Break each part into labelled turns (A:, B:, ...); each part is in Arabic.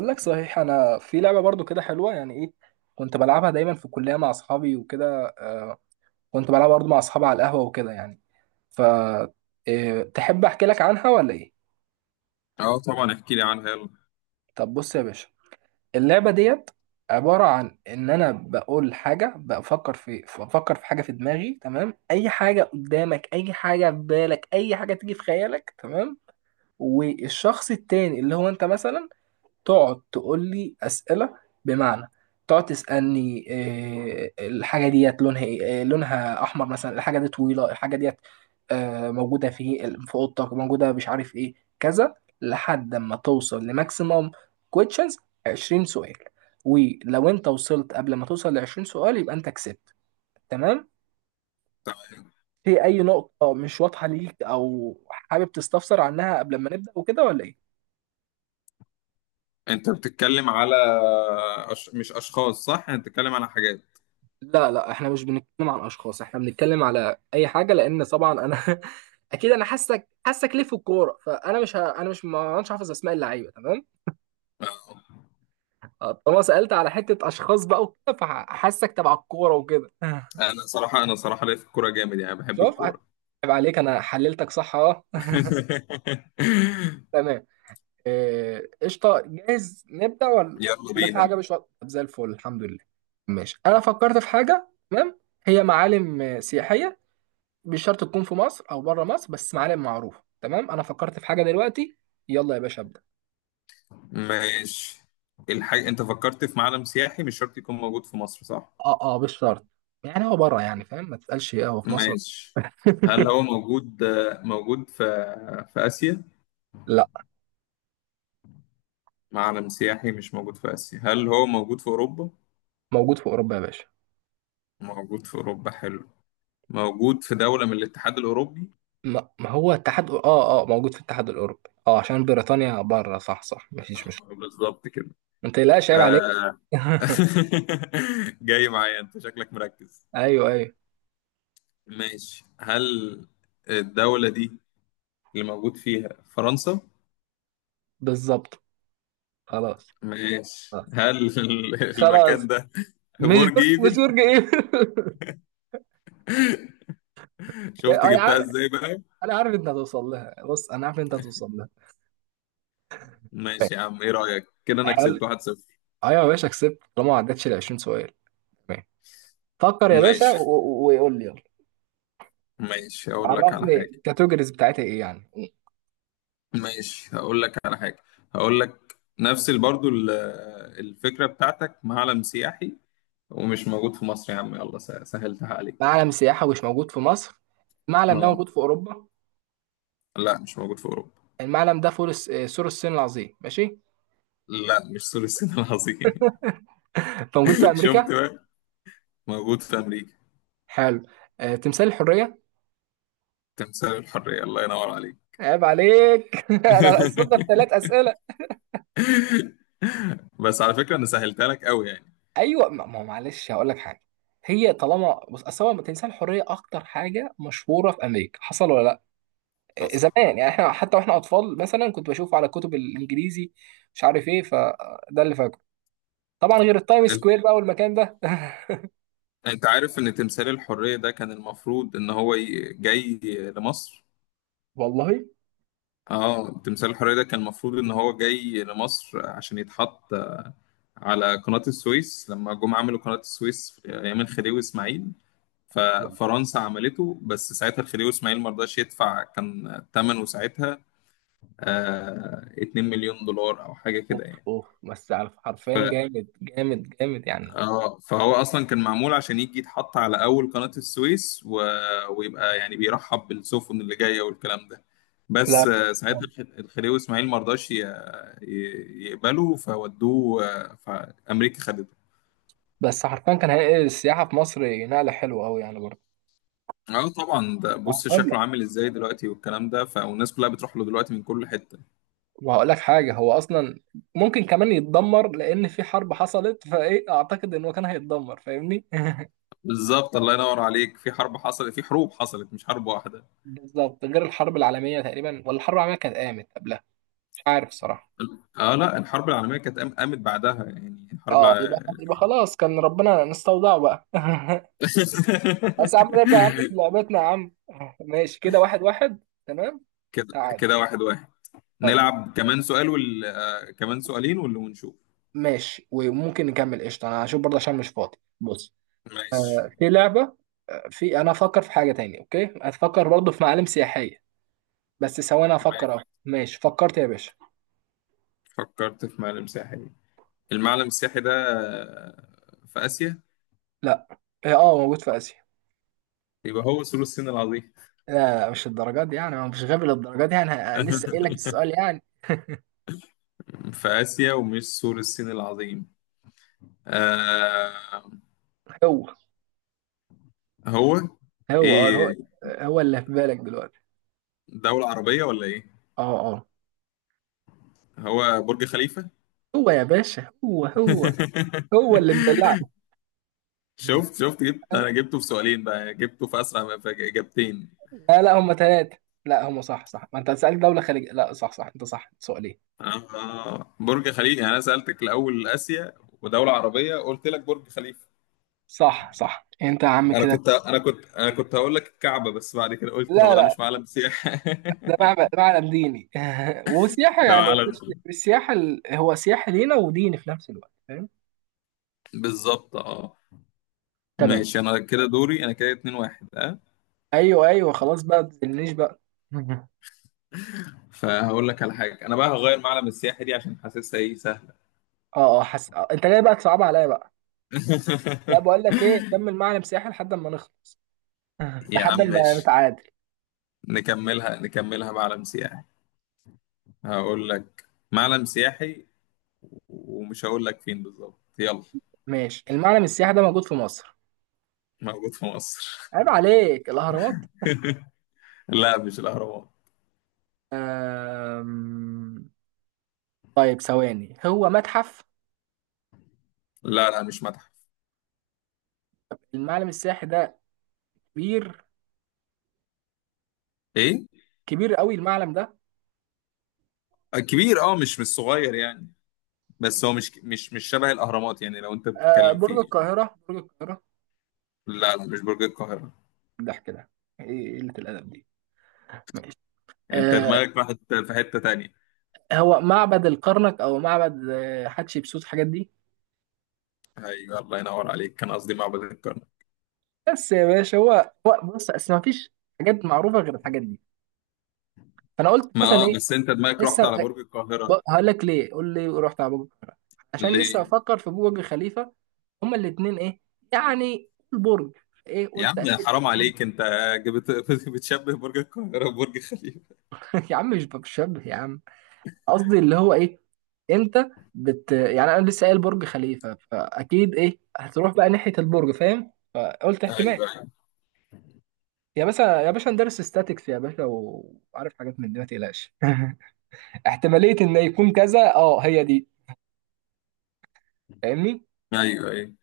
A: اقول لك صحيح. انا في لعبه برضو كده حلوه، يعني ايه؟ كنت بلعبها دايما في الكليه مع اصحابي وكده. آه، كنت بلعبها برضو مع اصحابي على القهوه وكده يعني. ف تحب احكي لك عنها ولا ايه؟
B: اه، طبعا احكي لي عنها. يلا،
A: طب بص يا باشا، اللعبه ديت عباره عن ان انا بقول حاجه، بفكر في حاجه في دماغي، تمام؟ اي حاجه قدامك، اي حاجه في بالك، اي حاجه تيجي في خيالك، تمام. والشخص التاني اللي هو انت مثلا تقعد تقول لي اسئله. بمعنى تقعد تسالني الحاجه ديت لونها ايه، لونها احمر مثلا، الحاجه دي طويله، الحاجه ديت موجوده في اوضتك، موجوده مش عارف ايه، كذا، لحد ما توصل لماكسيموم كويشنز، 20 سؤال. ولو انت وصلت قبل ما توصل ل 20 سؤال، يبقى انت كسبت، تمام؟ في اي نقطه مش واضحه ليك او حابب تستفسر عنها قبل ما نبدا وكده ولا ايه؟
B: انت بتتكلم على مش اشخاص، صح؟ انت بتتكلم على حاجات.
A: لا، احنا مش بنتكلم عن اشخاص، احنا بنتكلم على اي حاجه، لان طبعا انا اكيد انا حاسك ليه في الكوره، فانا مش ه... انا مش ما مش حافظ اسماء اللعيبه، تمام.
B: آه.
A: آه، طالما سالت على حته اشخاص بقى وكده، فحاسك تبع الكوره وكده.
B: انا صراحه ليا في الكوره جامد، يعني بحب
A: شوف ع-
B: الكوره.
A: عيب عليك، انا حللتك صح، اه. تمام. قشطه، جاهز نبدا ولا
B: يلا
A: ولا في
B: بينا.
A: حاجه مش واضحة؟ طب زي الفل، الحمد لله. ماشي، انا فكرت في حاجه، تمام؟ هي معالم سياحيه، مش شرط تكون في مصر او بره مصر، بس معالم معروفه. تمام، انا فكرت في حاجه دلوقتي، يلا يا باشا ابدا.
B: ماشي، الحاجه انت فكرت في معلم سياحي، مش شرط يكون موجود في مصر، صح؟
A: اه اه، مش شرط. يعني هو بره يعني، فاهم؟ ما تسالش ايه هو في مصر.
B: ماشي، هل هو موجود؟ موجود في اسيا؟
A: لا.
B: معلم سياحي مش موجود في اسيا. هل هو موجود في اوروبا؟
A: موجود في اوروبا يا باشا.
B: موجود في اوروبا، حلو. موجود في دوله من الاتحاد الاوروبي؟
A: ما هو الاتحاد، اه اه، موجود في الاتحاد الاوروبي، اه، عشان بريطانيا بره، صح صح، مفيش مشكله.
B: بالظبط كده.
A: ما تقلقش، عيب عليك.
B: آه. جاي معايا، انت شكلك مركز.
A: ايوه ايوه.
B: ماشي، هل الدولة دي اللي موجود فيها فرنسا؟
A: بالظبط. خلاص.
B: ماشي،
A: خلاص.
B: هل المكان
A: خلاص.
B: ده برج
A: مش
B: ايفل؟
A: برج ايه.
B: شفت
A: انا
B: جبتها
A: عارف.
B: ازاي بقى.
A: انا عارف انت هتوصل لها، بص انا عارف انت هتوصل لها.
B: ماشي يا عم، ايه رأيك كده، انا
A: حلو.
B: كسبت 1-0.
A: ايوه يا باشا كسبت، طالما ما عدتش ال 20 سؤال، تمام. فكر يا باشا
B: ماشي.
A: وقول لي، يلا.
B: ماشي، اقول لك على
A: عرفني
B: حاجة.
A: الكاتيجوريز بتاعتها ايه يعني.
B: ماشي، هقول لك على حاجة. هقول لك نفس الفكرة بتاعتك، معلم سياحي ومش موجود في مصر يا عم. يلا، سهلتها عليك.
A: معلم سياحة مش موجود في مصر. المعلم ده
B: اه.
A: موجود في اوروبا.
B: لا، مش موجود في اوروبا.
A: المعلم ده فول الس- آه، سور الصين العظيم، ماشي.
B: لا، مش سور الصين العظيم.
A: فموجود في
B: شفت
A: امريكا.
B: بقى، موجود في امريكا.
A: حلو. آه، تمثال الحرية.
B: تمثال الحريه، الله ينور عليك.
A: عيب عليك. انا اصلت في ثلاث اسئلة.
B: بس على فكره انا سهلتها لك قوي يعني.
A: ايوه، ما هو معلش هقول لك حاجة. هي طالما، بص، اصل هو تمثال الحرية اكتر حاجة مشهورة في امريكا، حصل ولا لا؟
B: حصل.
A: زمان يعني، احنا حتى واحنا اطفال مثلا كنت بشوفه على كتب الانجليزي، مش عارف ايه، فده اللي فاكره. طبعا غير التايم
B: انت
A: سكوير بقى والمكان ده.
B: أنت عارف ان تمثال الحريه ده كان المفروض ان هو جاي لمصر.
A: والله.
B: اه، تمثال الحريه ده كان المفروض ان هو جاي لمصر عشان يتحط على قناه السويس، لما جم عملوا قناه السويس في ايام الخديوي اسماعيل.
A: والله.
B: ففرنسا عملته، بس ساعتها الخديوي اسماعيل ما رضاش يدفع. كان ثمنه ساعتها 2 مليون دولار او حاجه كده
A: اوف
B: يعني.
A: اوف، بس على حرفيا
B: ف
A: جامد جامد جامد يعني.
B: اه فهو اصلا كان معمول عشان يجي يتحط على اول قناه السويس ويبقى يعني بيرحب بالسفن اللي جايه والكلام ده.
A: لا،
B: بس ساعتها الخديوي اسماعيل ما رضاش يقبله. فودوه، فامريكا خدته.
A: بس حرفيا كان هينقل السياحة في مصر نقلة حلوة أوي يعني برضه.
B: اه طبعا، ده بص
A: وهقول لك،
B: شكله عامل ازاي دلوقتي والكلام ده، فالناس كلها بتروح له دلوقتي من كل حته.
A: وهقول لك حاجة. هو أصلا ممكن كمان يتدمر، لأن في حرب حصلت، فإيه، أعتقد إن هو كان هيتدمر فاهمني.
B: بالظبط، الله ينور عليك. في حرب حصلت، في حروب حصلت، مش حرب واحدة.
A: بالظبط، غير الحرب العالمية تقريبا، ولا الحرب العالمية كانت قامت قبلها؟ مش عارف الصراحة.
B: اه، لا، الحرب العالمية كانت قامت بعدها. يعني الحرب
A: اه، يبقى خلاص، كان ربنا نستودعه بقى. بس يا عم نرجع يا عم لعبتنا يا عم. ماشي، كده واحد واحد، تمام.
B: كده
A: تعال.
B: كده واحد واحد.
A: يلا.
B: نلعب كمان سؤال وال... آه، كمان سؤالين ولا ونشوف.
A: ماشي، وممكن نكمل، قشطة. انا هشوف برضه عشان مش فاضي، بص.
B: ماشي.
A: في لعبة، انا افكر في حاجة تاني، اوكي؟ هتفكر برضه في معالم سياحية. بس ثواني افكر،
B: ماشي،
A: اهو، ماشي فكرت يا باشا.
B: فكرت في معلم ساحلي؟ المعلم السياحي ده في آسيا؟
A: لا. اه، موجود في اسيا.
B: يبقى هو سور الصين العظيم.
A: لا لا، مش الدرجات دي يعني، هو مش غبي للدرجات دي يعني، أنا لسه قايل لك السؤال يعني.
B: في آسيا ومش سور الصين العظيم. آه...
A: هو
B: هو
A: هو.
B: ايه،
A: هو اللي في بالك دلوقتي.
B: دولة عربية ولا ايه؟
A: اه اه.
B: هو برج خليفة.
A: هو يا باشا، هو. هو اللي مدلعك.
B: شفت جبت،
A: آه،
B: انا جبته في سؤالين بقى، جبته في اسرع في اجابتين.
A: لا لا، هم ثلاثة. لا، هم صح صح، ما انت هتسألك دولة خليجية، لا صح صح، انت صح، سؤالين.
B: برج خليفة. يعني انا سألتك الاول اسيا ودولة عربية، قلت لك برج خليفة.
A: صح صح، انت يا عم
B: انا
A: كده.
B: كنت انا كنت انا كنت هقول لك الكعبة، بس بعد كده قلت
A: لا
B: هو ده
A: لا
B: مش معلم سياحة.
A: ده معبد، معلم ديني. وسياحة
B: ده
A: يعني،
B: معلم،
A: هو سياحة لينا وديني في نفس الوقت، فاهم.
B: بالظبط اه.
A: تمام.
B: ماشي، انا كده دوري. انا كده 2-1، اه.
A: ايوه ايوه، خلاص بقى، ما تزنيش بقى. مهم.
B: فهقول لك على حاجة. انا بقى هغير معلم السياحة دي عشان حاسسها ايه سهلة.
A: اه اه، آه، انت جاي بقى تصعب عليا بقى. لا، بقول لك ايه، كمل معلم سياحي لحد ما نخلص.
B: يا عم
A: لحد ما
B: ماشي،
A: نتعادل.
B: نكملها نكملها معلم سياحي. هقول لك، معلم سياحي ومش هقول لك فين بالظبط، يلا.
A: ماشي، المعلم السياحي ده موجود في مصر.
B: موجود في مصر.
A: عيب عليك، الأهرامات.
B: لا، مش الاهرامات.
A: أم... طيب ثواني، هو متحف؟
B: لا، لا، مش متحف.
A: المعلم السياحي ده كبير،
B: ايه؟
A: كبير قوي المعلم ده.
B: كبير. اه، مش صغير يعني. بس هو مش شبه الاهرامات، يعني لو انت
A: أه،
B: بتتكلم فيه.
A: برج القاهرة.
B: لا، لا، مش برج القاهره.
A: ده كده، ايه قلة الأدب دي؟ ماشي.
B: انت
A: أه،
B: دماغك راحت في حته تانية.
A: هو معبد الكرنك، أو معبد حتشبسوت، الحاجات دي.
B: ايوه، الله ينور عليك، كان قصدي معبد الكرنك.
A: بس يا باشا، هو، هو بص أصل ما فيش حاجات معروفة غير الحاجات دي، فأنا قلت
B: ما
A: مثلا
B: آه،
A: إيه.
B: بس انت دماغك رحت
A: لسه
B: على برج القاهره،
A: هقول لك ليه قول لي رحت على برج القاهرة، عشان
B: ليه؟
A: لسه بفكر في برج خليفة. هما الاثنين ايه يعني، البرج ايه،
B: يا
A: قلت
B: عم
A: اكيد.
B: حرام عليك، انت جبت بتشبه برج القاهرة ببرج خليفة.
A: يا عم مش بشبه يا عم، قصدي اللي هو ايه، انت يعني انا لسه قايل برج خليفه، فاكيد ايه هتروح بقى ناحيه البرج، فاهم؟ فقلت
B: ايوه،
A: احتمال.
B: ايوه،
A: يا باشا يا باشا، ندرس ستاتكس يا باشا وعارف حاجات من دي، ما تقلقش. احتماليه ان يكون كذا، اه هي دي، فاهمني.
B: ايوه، ايوه.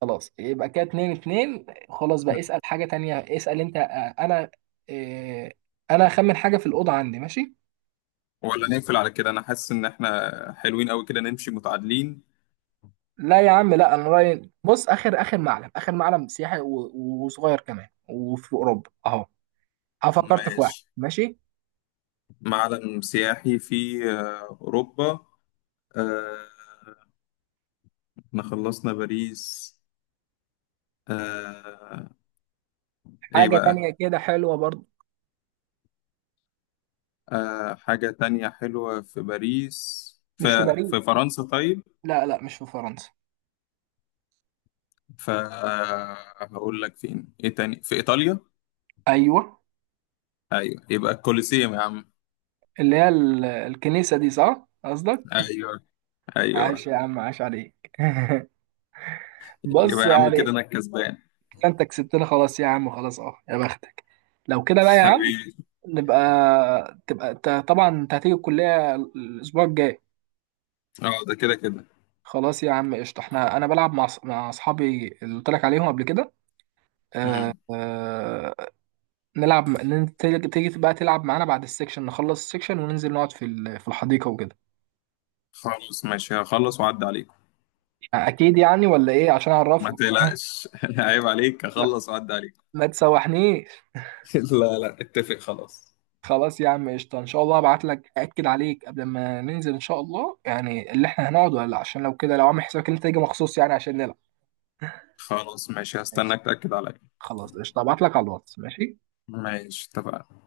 A: خلاص، يبقى كده اتنين اتنين، خلاص بقى اسال حاجه تانية، اسال انت. آه، انا هخمن حاجه في الاوضه عندي، ماشي.
B: ولا نقفل على كده، انا حاسس ان احنا حلوين قوي كده، نمشي متعادلين.
A: لا يا عم، لا، انا رايي بص، اخر معلم سياحي وصغير كمان، وفي اوروبا اهو. أنا فكرت في واحد،
B: ماشي،
A: ماشي.
B: معلم سياحي في اوروبا. آه، احنا خلصنا باريس. آه، ايه
A: حاجه
B: بقى؟
A: تانية كده حلوه برضو.
B: حاجة تانية حلوة في باريس؟ في
A: مش في باريس.
B: في فرنسا طيب؟
A: لا لا، مش في فرنسا.
B: فهقول لك فين، ايه تاني، في ايطاليا؟
A: ايوه.
B: ايوه، يبقى الكوليسيوم يا عم.
A: اللي هي الكنيسه دي، صح قصدك؟
B: ايوه،
A: عاش
B: ايوه،
A: يا عم، عاش عليك.
B: يبقى
A: بص
B: يا عم
A: يعني،
B: كده انا الكسبان.
A: كده انت كسبتنا، خلاص يا عم، خلاص، اه يا بختك. لو كده بقى يا عم،
B: حبيبي.
A: نبقى، طبعا انت هتيجي الكليه الاسبوع الجاي.
B: اه، ده كده كده.
A: خلاص يا عم قشطة، احنا انا بلعب مع مع اصحابي اللي قلت لك عليهم قبل كده. آه
B: مم.
A: آه. نلعب، تيجي بقى تلعب معانا بعد السكشن، نخلص السكشن وننزل نقعد في في الحديقة وكده.
B: خلاص ماشي، هخلص واعدي عليك.
A: آه، اكيد يعني، ولا ايه؟ عشان
B: ما
A: اعرف.
B: تقلقش. عيب عليك،
A: ما,
B: هخلص واعدي عليك.
A: ما تسوحنيش.
B: لا، لا، اتفق خلاص.
A: خلاص يا عم قشطة، ان شاء الله ابعت لك اكد عليك قبل ما ننزل ان شاء الله، يعني اللي احنا هنقعد ولا لا، عشان لو كده لو عامل حسابك ان انت تيجي مخصوص يعني عشان نلعب.
B: خلاص ماشي،
A: ماشي،
B: هستناك تأكد عليا.
A: خلاص قشطة، ابعت لك على الواتس، ماشي.
B: ماشي، اتفقنا.